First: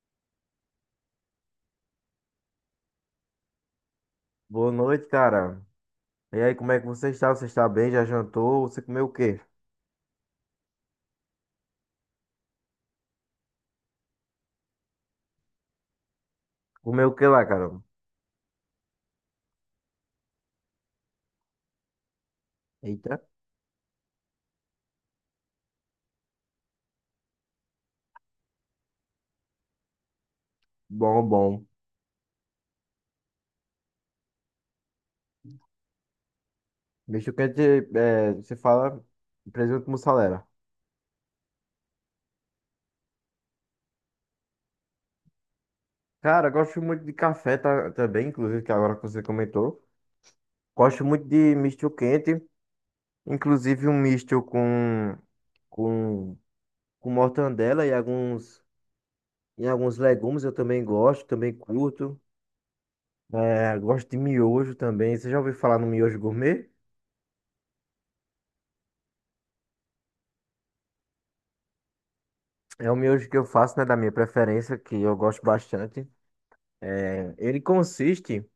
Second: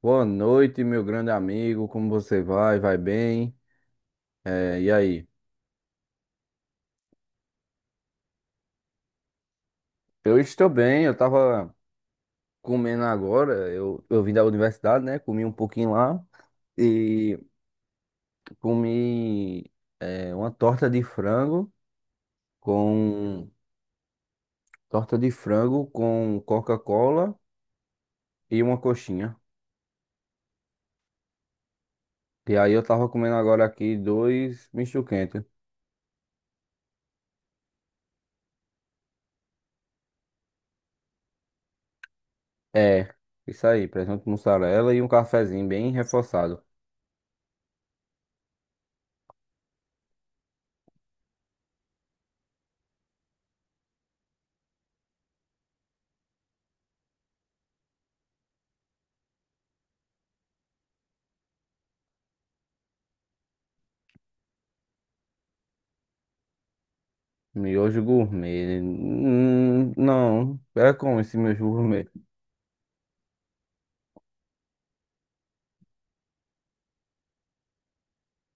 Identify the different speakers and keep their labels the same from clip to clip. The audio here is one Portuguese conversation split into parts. Speaker 1: Boa noite, meu grande amigo. Como você vai? Vai bem?
Speaker 2: Boa
Speaker 1: É, e
Speaker 2: noite,
Speaker 1: aí?
Speaker 2: cara. E aí, como é que você está? Você está bem? Já jantou? Você comeu o quê?
Speaker 1: Eu estou bem. Eu estava comendo agora. Eu vim da universidade, né? Comi um pouquinho lá
Speaker 2: Comeu o quê
Speaker 1: e
Speaker 2: lá, cara?
Speaker 1: comi uma
Speaker 2: Eita,
Speaker 1: com torta de frango com Coca-Cola e uma coxinha.
Speaker 2: bom, bom.
Speaker 1: E aí eu estava comendo agora aqui dois misto quente.
Speaker 2: Bicho quente, você fala presunto mussarela.
Speaker 1: É, isso aí. Presunto mussarela e um cafezinho bem
Speaker 2: Cara, eu
Speaker 1: reforçado.
Speaker 2: gosto muito de café tá, também, inclusive, que agora que você comentou. Gosto muito de misto quente, inclusive um misto com, com mortandela e alguns legumes eu também gosto, também curto. Gosto de miojo também. Você já ouviu falar no miojo gourmet?
Speaker 1: Miojo gourmet. Não, é como esse miojo gourmet?
Speaker 2: É o miojo que eu faço, né, da minha preferência, que eu gosto bastante. Ele consiste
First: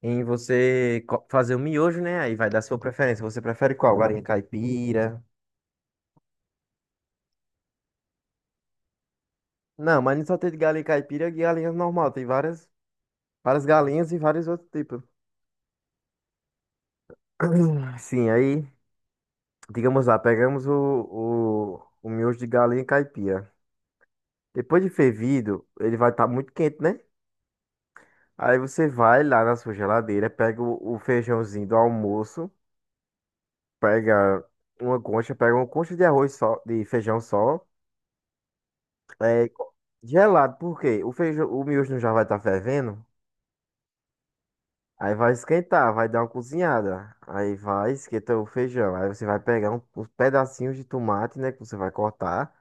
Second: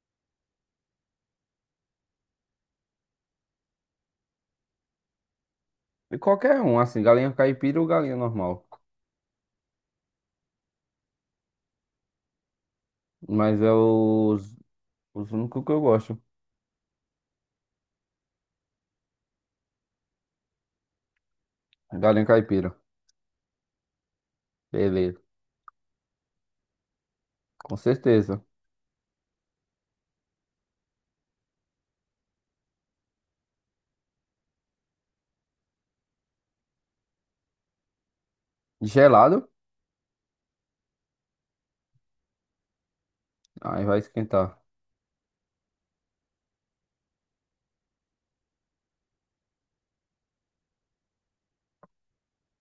Speaker 2: em fazer o miojo, né? Aí vai dar sua preferência. Você prefere qual? Galinha caipira?
Speaker 1: E qualquer um, assim, galinha caipira ou galinha normal.
Speaker 2: Não, mas não só tem de galinha caipira e galinha normal. Tem várias,
Speaker 1: Mas
Speaker 2: várias
Speaker 1: é
Speaker 2: galinhas e vários outros tipos.
Speaker 1: os únicos que eu gosto.
Speaker 2: Sim, aí, digamos lá, pegamos o
Speaker 1: Galinha
Speaker 2: miojo de
Speaker 1: caipira.
Speaker 2: galinha caipira. Depois de
Speaker 1: Beleza,
Speaker 2: fervido, ele vai estar muito quente, né?
Speaker 1: com certeza.
Speaker 2: Aí você vai lá na sua geladeira, pega o feijãozinho do almoço. Pega pega uma concha de arroz só, de feijão só,
Speaker 1: Gelado?
Speaker 2: é, co- gelado, por quê? O feijão, o miojo não já vai estar fervendo?
Speaker 1: Aí vai esquentar.
Speaker 2: Aí vai esquentar, vai dar uma cozinhada. Aí vai esquentar o feijão. Aí você vai pegar uns pedacinhos de tomate, né? Que você vai cortar.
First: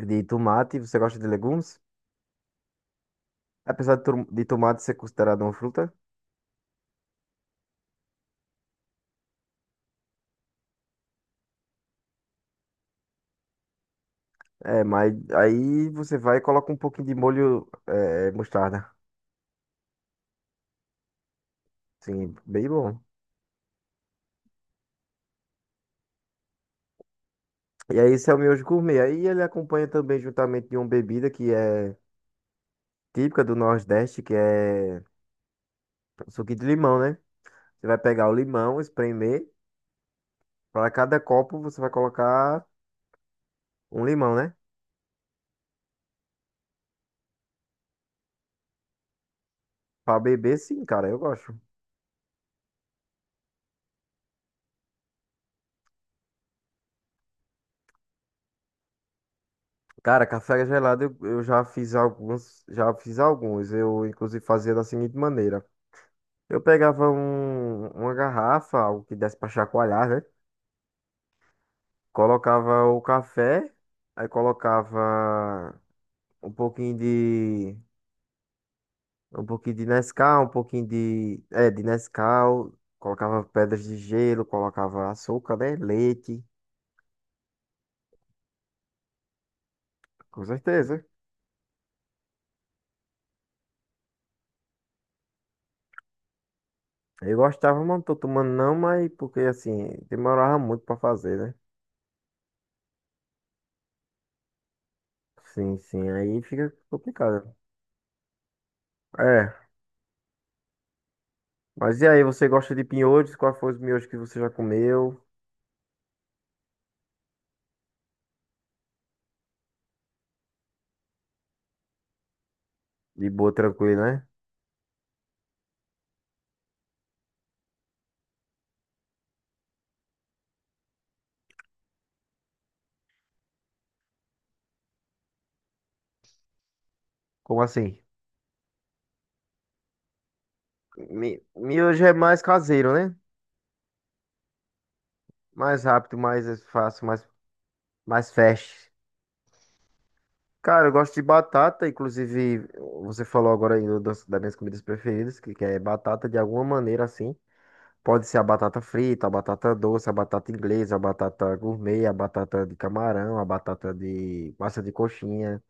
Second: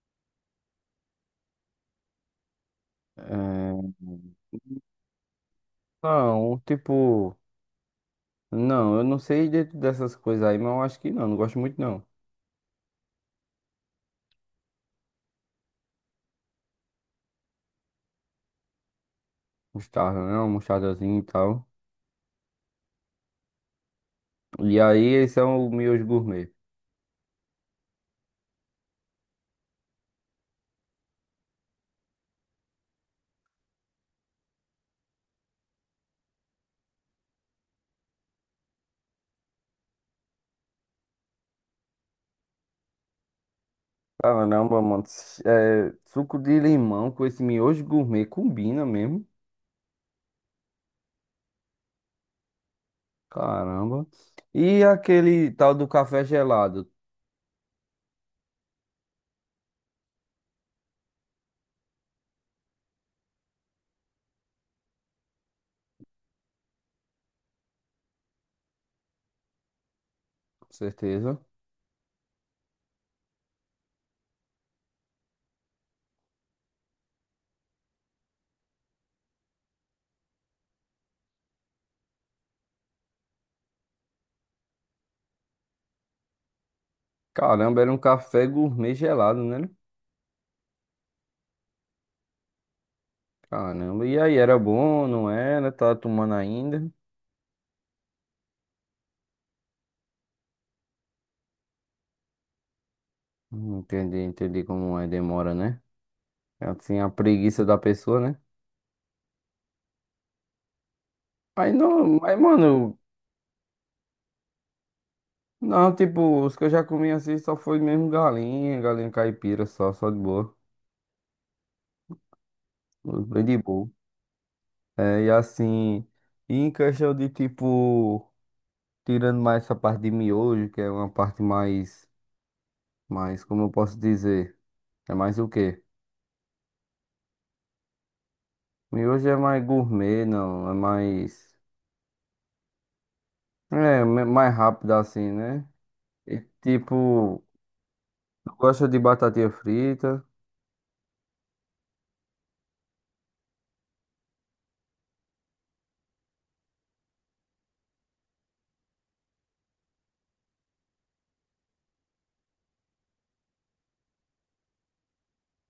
Speaker 2: De tomate, você gosta de legumes?
Speaker 1: É,
Speaker 2: Apesar de, de tomate ser considerado uma fruta.
Speaker 1: não, tipo. Não, eu não sei dessas coisas aí, mas eu acho que não, não gosto muito não.
Speaker 2: É, mas aí você vai e coloca um pouquinho de molho, é, mostarda.
Speaker 1: Mostarda, né? Uma mostardazinha e tal.
Speaker 2: Sim, bem bom.
Speaker 1: E aí, esse é o miojo gourmet.
Speaker 2: E aí, esse é o miojo gourmet. Aí ele acompanha também juntamente de uma bebida que é típica do Nordeste, que é o suco de limão, né? Você vai pegar o limão, espremer. Para cada copo você vai colocar um limão, né?
Speaker 1: Caramba, mano. Suco de limão com esse miojo gourmet combina mesmo.
Speaker 2: Para beber, sim, cara, eu gosto.
Speaker 1: Caramba. E aquele tal do café gelado,
Speaker 2: Cara, café gelado eu já fiz alguns, já fiz alguns. Eu inclusive fazia da seguinte maneira. Eu pegava uma garrafa, algo que desse para chacoalhar, né?
Speaker 1: com certeza.
Speaker 2: Colocava o café, aí colocava um pouquinho de um pouquinho de Nescau, um pouquinho de. É, de Nescau. Colocava pedras de gelo, colocava açúcar, né? Leite.
Speaker 1: Caramba, era um café gourmet gelado, né?
Speaker 2: Com certeza.
Speaker 1: Caramba. E aí, era bom, não era? Tá tomando ainda?
Speaker 2: Eu gostava, mas não tô tomando não, mas porque assim, demorava muito pra fazer, né?
Speaker 1: Entendi, entendi como é, demora,
Speaker 2: Sim,
Speaker 1: né?
Speaker 2: sim, aí
Speaker 1: É
Speaker 2: fica
Speaker 1: assim, a
Speaker 2: complicado.
Speaker 1: preguiça da pessoa, né?
Speaker 2: É,
Speaker 1: Aí
Speaker 2: mas e
Speaker 1: não,
Speaker 2: aí,
Speaker 1: mas
Speaker 2: você gosta de
Speaker 1: mano,
Speaker 2: pinhões? Qual foi os miojos que você já comeu?
Speaker 1: não, tipo, os que eu já comi assim só foi mesmo galinha, galinha caipira, só, só de boa.
Speaker 2: De
Speaker 1: Bem
Speaker 2: boa,
Speaker 1: de boa.
Speaker 2: tranquilo, né?
Speaker 1: É, e assim, e em questão de tipo, tirando mais essa parte de miojo, que é uma parte mais, como eu posso dizer, é mais o quê?
Speaker 2: Como assim?
Speaker 1: Miojo é mais gourmet, não, é mais,
Speaker 2: Miojo é mais caseiro, né?
Speaker 1: mais rápido assim, né?
Speaker 2: Mais rápido,
Speaker 1: E
Speaker 2: mais fácil, mais,
Speaker 1: tipo,
Speaker 2: mais
Speaker 1: eu gosto
Speaker 2: fast.
Speaker 1: de batatinha frita,
Speaker 2: Cara, eu gosto de batata, inclusive você falou agora aí das minhas comidas preferidas, que é batata de alguma maneira assim. Pode ser a batata frita, a batata doce, a batata inglesa, a batata gourmet, a batata de camarão, a batata de massa de coxinha.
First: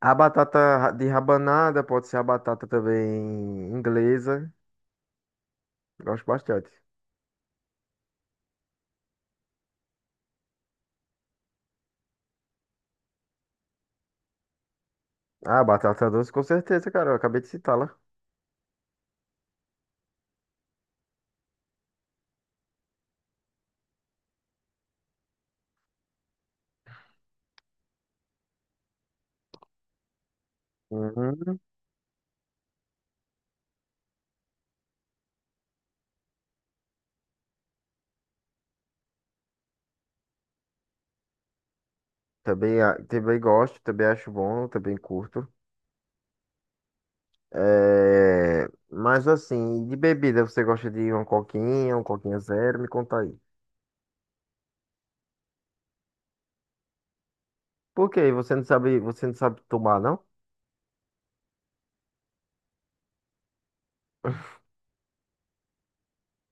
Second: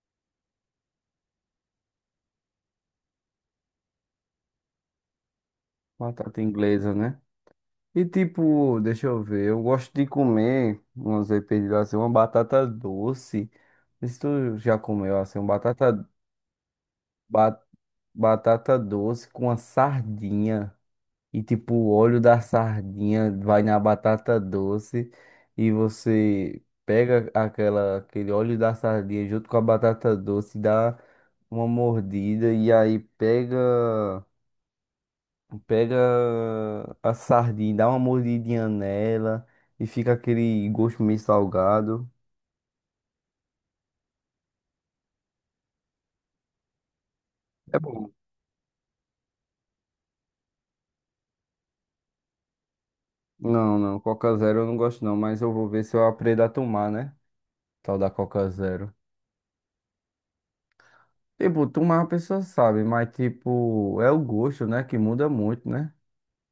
Speaker 2: A batata de rabanada pode ser a batata também inglesa. Gosto
Speaker 1: batata
Speaker 2: bastante.
Speaker 1: inglesa, né? E tipo, deixa eu ver, eu gosto de comer, vamos dizer, pedido assim, uma batata doce. Isso tu já comeu assim, uma
Speaker 2: Ah,
Speaker 1: batata,
Speaker 2: batata doce, com certeza, cara. Eu acabei de citá-la.
Speaker 1: batata doce com a sardinha. E tipo, o óleo da sardinha vai na batata doce. E você pega aquela, aquele óleo da sardinha junto com a batata doce, dá
Speaker 2: Uhum.
Speaker 1: uma mordida. E aí pega a sardinha, dá uma mordidinha nela. E fica aquele gosto meio salgado.
Speaker 2: Também, também gosto, também acho bom, também curto.
Speaker 1: É bom.
Speaker 2: É, mas assim, de bebida, você gosta de uma coquinha, um coquinha zero? Me conta aí.
Speaker 1: Não, não, Coca Zero eu não gosto não, mas eu vou ver se eu aprendo a tomar, né? Tal da
Speaker 2: Por quê?
Speaker 1: Coca Zero.
Speaker 2: Você não sabe tomar, não?
Speaker 1: Tipo, tu mais a pessoa sabe, mas tipo, é o gosto, né? Que muda muito, né?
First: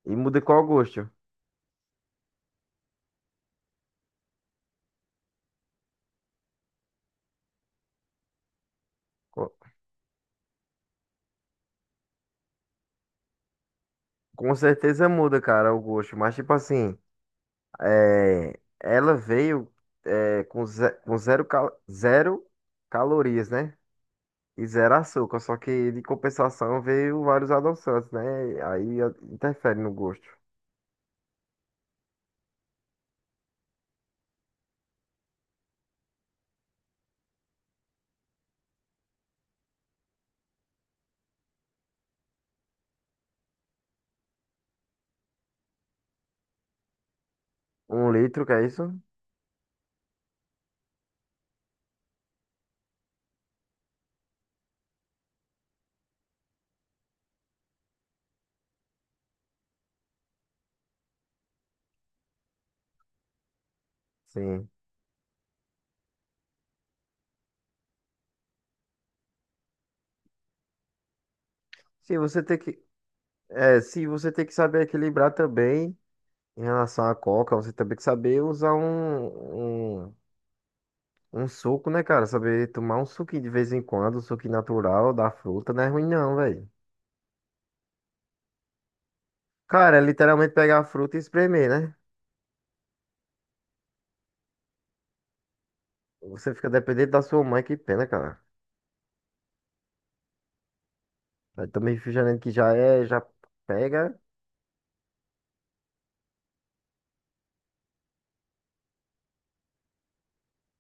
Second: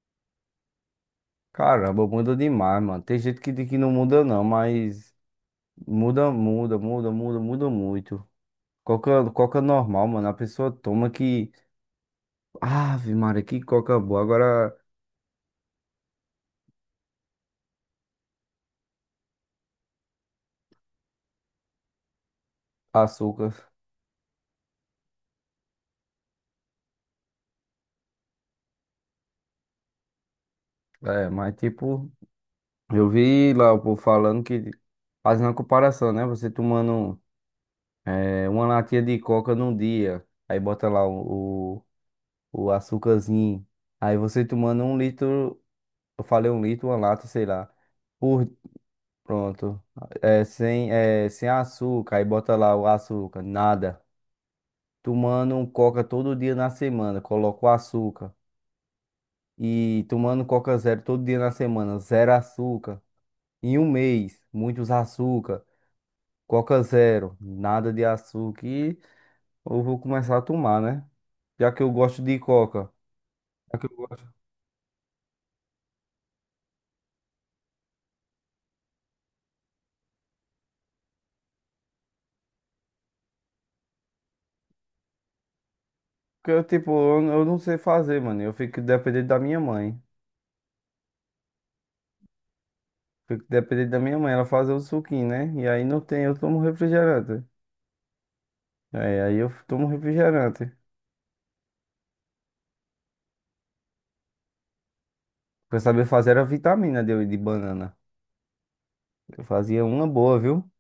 Speaker 2: E muda qual gosto?
Speaker 1: Caramba, muda demais, mano. Tem gente que diz que não muda não, mas muda, muda, muda, muda, muda muito. Coca,
Speaker 2: Co-
Speaker 1: coca normal, mano. A pessoa toma que. Ave Maria, que coca boa.
Speaker 2: Com
Speaker 1: Agora
Speaker 2: certeza muda, cara, o gosto. Mas tipo assim, ela veio com zero, zero calorias,
Speaker 1: açúcar.
Speaker 2: né? E zero açúcar. Só que de compensação veio vários adoçantes, né? Aí interfere no gosto.
Speaker 1: É, mas tipo, eu vi lá o povo falando que. Fazendo a comparação, né? Você tomando é, uma latinha de coca num dia. Aí bota lá o açúcarzinho. Aí você tomando um litro, eu falei um litro, uma lata, sei lá.
Speaker 2: Um litro,
Speaker 1: Por,
Speaker 2: que é isso?
Speaker 1: Pronto. Sem açúcar, aí bota lá o açúcar, nada. Tomando um coca todo dia na semana, coloca o açúcar. E tomando coca zero todo dia na semana, zero açúcar. Em um mês,
Speaker 2: Sim.
Speaker 1: muitos açúcar. Coca zero, nada de açúcar. E eu vou começar a tomar, né? Já que eu
Speaker 2: Sim,
Speaker 1: gosto de
Speaker 2: você tem que
Speaker 1: coca. Já
Speaker 2: É,
Speaker 1: que eu
Speaker 2: se você
Speaker 1: gosto.
Speaker 2: tem que saber equilibrar também em relação à coca, você também tem que saber usar um suco, né, cara? Saber tomar um suquinho de vez em quando, um suquinho natural da fruta, não é ruim não,
Speaker 1: Porque eu,
Speaker 2: velho.
Speaker 1: tipo, eu não sei fazer, mano. Eu fico dependente da minha
Speaker 2: Cara,
Speaker 1: mãe.
Speaker 2: é literalmente pegar a fruta e espremer, né?
Speaker 1: Fico dependente da minha mãe, ela fazer o suquinho, né? E aí não tem, eu
Speaker 2: Você
Speaker 1: tomo
Speaker 2: fica dependente da sua
Speaker 1: refrigerante.
Speaker 2: mãe, que pena, cara.
Speaker 1: Aí eu tomo refrigerante. O
Speaker 2: Aí também refrigerante que já é, já pega.
Speaker 1: que eu sabia fazer era vitamina de banana. Eu fazia uma boa, viu?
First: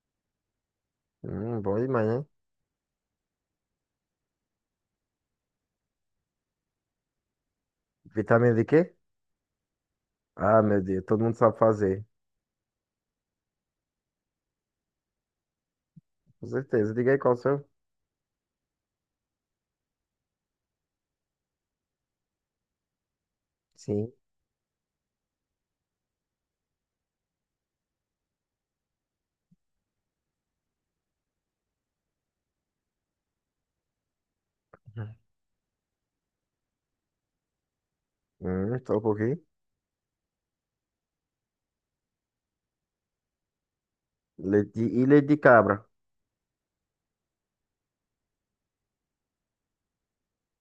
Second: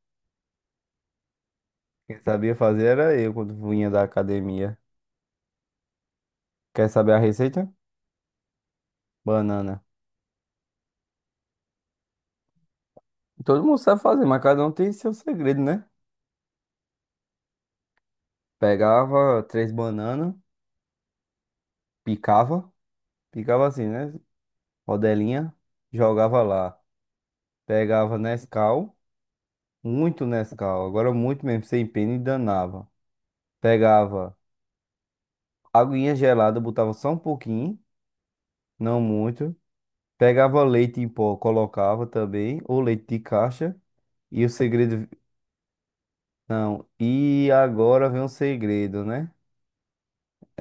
Speaker 2: Bom demais,
Speaker 1: Quem
Speaker 2: né?
Speaker 1: sabia fazer era eu quando vinha da academia. Quer saber a receita?
Speaker 2: Vitamina de quê?
Speaker 1: Banana.
Speaker 2: Ah, meu Deus, todo mundo sabe fazer.
Speaker 1: Todo mundo sabe fazer, mas cada um tem seu segredo, né?
Speaker 2: Com certeza. Diga aí qual o seu.
Speaker 1: Pegava três bananas, picava, picava assim,
Speaker 2: Sim.
Speaker 1: né? Rodelinha, jogava lá. Pegava Nescau. Muito Nescau, agora muito mesmo, sem pena e danava. Pegava aguinha gelada, botava só um pouquinho,
Speaker 2: Só
Speaker 1: não
Speaker 2: um pouquinho.
Speaker 1: muito. Pegava leite em pó, colocava também, ou leite de caixa. E o
Speaker 2: Leite e
Speaker 1: segredo,
Speaker 2: leite de cabra.
Speaker 1: não, e agora vem um segredo, né?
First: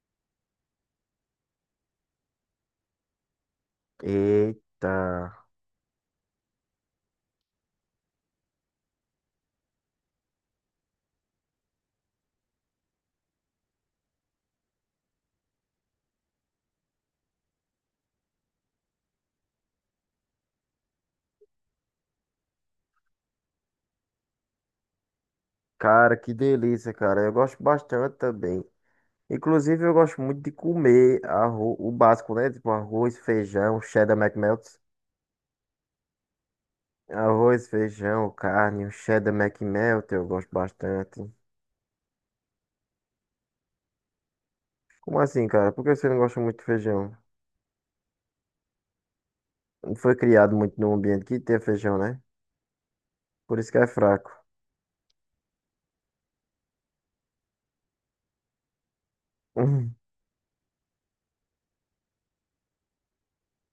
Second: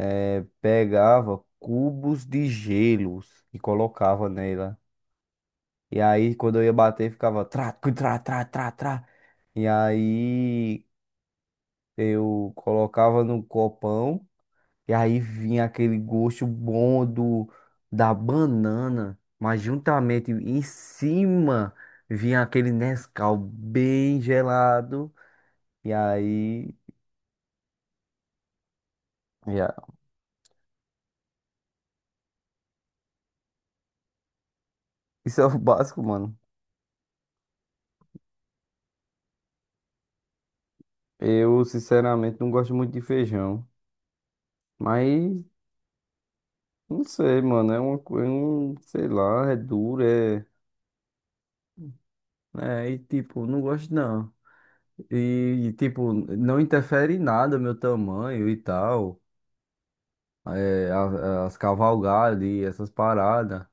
Speaker 1: É, pegava cubos de gelos e colocava nela.
Speaker 2: Eita,
Speaker 1: E aí, quando eu ia bater, ficava trá, cu, trá, trá, trá, trá. E aí, eu colocava no copão. E aí vinha aquele gosto bom do, da banana, mas juntamente em cima vinha aquele Nescau bem gelado. E
Speaker 2: cara, que
Speaker 1: aí,
Speaker 2: delícia, cara. Eu gosto bastante também.
Speaker 1: yeah.
Speaker 2: Inclusive, eu gosto muito de comer o básico, né? Tipo arroz, feijão, cheddar McMelt.
Speaker 1: Isso é o básico, mano.
Speaker 2: Arroz, feijão, carne, o cheddar McMelt, eu gosto bastante.
Speaker 1: Eu, sinceramente, não gosto muito de feijão.
Speaker 2: Como
Speaker 1: Mas,
Speaker 2: assim, cara? Por que você não gosta muito de
Speaker 1: não
Speaker 2: feijão?
Speaker 1: sei, mano. É uma coisa, sei lá, é
Speaker 2: Não
Speaker 1: duro,
Speaker 2: foi
Speaker 1: é.
Speaker 2: criado muito num ambiente que tem feijão, né?
Speaker 1: É, e tipo,
Speaker 2: Por
Speaker 1: não
Speaker 2: isso que é
Speaker 1: gosto
Speaker 2: fraco.
Speaker 1: não. E, tipo, não interfere em nada meu tamanho e tal.
Speaker 2: Hum,
Speaker 1: As cavalgadas e essas paradas.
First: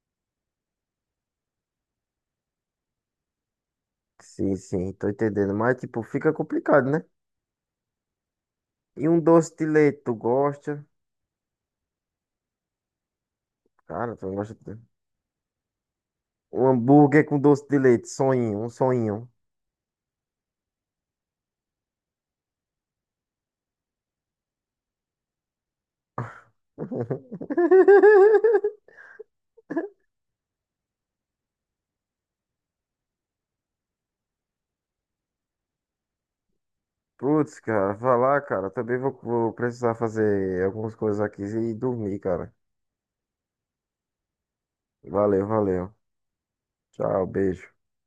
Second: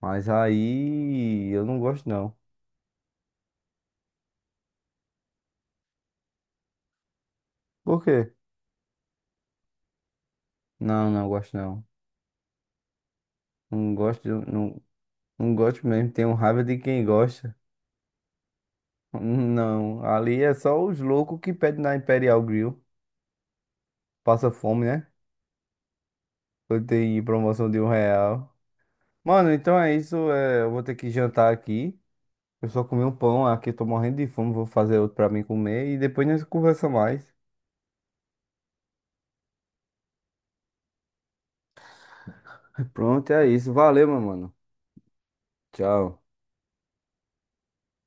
Speaker 1: Mas aí eu não gosto não.
Speaker 2: sim, sim, tô entendendo. Mas, tipo, fica complicado, né?
Speaker 1: Por quê?
Speaker 2: E um doce de leite, tu gosta?
Speaker 1: Não, não gosto não. Não
Speaker 2: Cara,
Speaker 1: gosto,
Speaker 2: tu não gosta.
Speaker 1: não, não gosto mesmo. Tenho raiva
Speaker 2: Um
Speaker 1: de quem
Speaker 2: hambúrguer com
Speaker 1: gosta.
Speaker 2: doce de leite, sonhinho, um sonhinho.
Speaker 1: Não, ali é só os loucos que pedem na Imperial Grill. Passa fome, né? Eu tenho promoção de R$ 1. Mano, então é isso. Eu vou ter que jantar aqui. Eu só comi um pão aqui, eu tô morrendo de fome. Vou fazer outro pra mim comer e depois nós conversa mais.
Speaker 2: Putz, cara, vai lá, cara. Também vou, vou precisar fazer algumas coisas aqui e dormir, cara.
Speaker 1: Pronto, é isso. Valeu, meu mano.
Speaker 2: Valeu, valeu.
Speaker 1: Tchau.
Speaker 2: Tchau, beijo.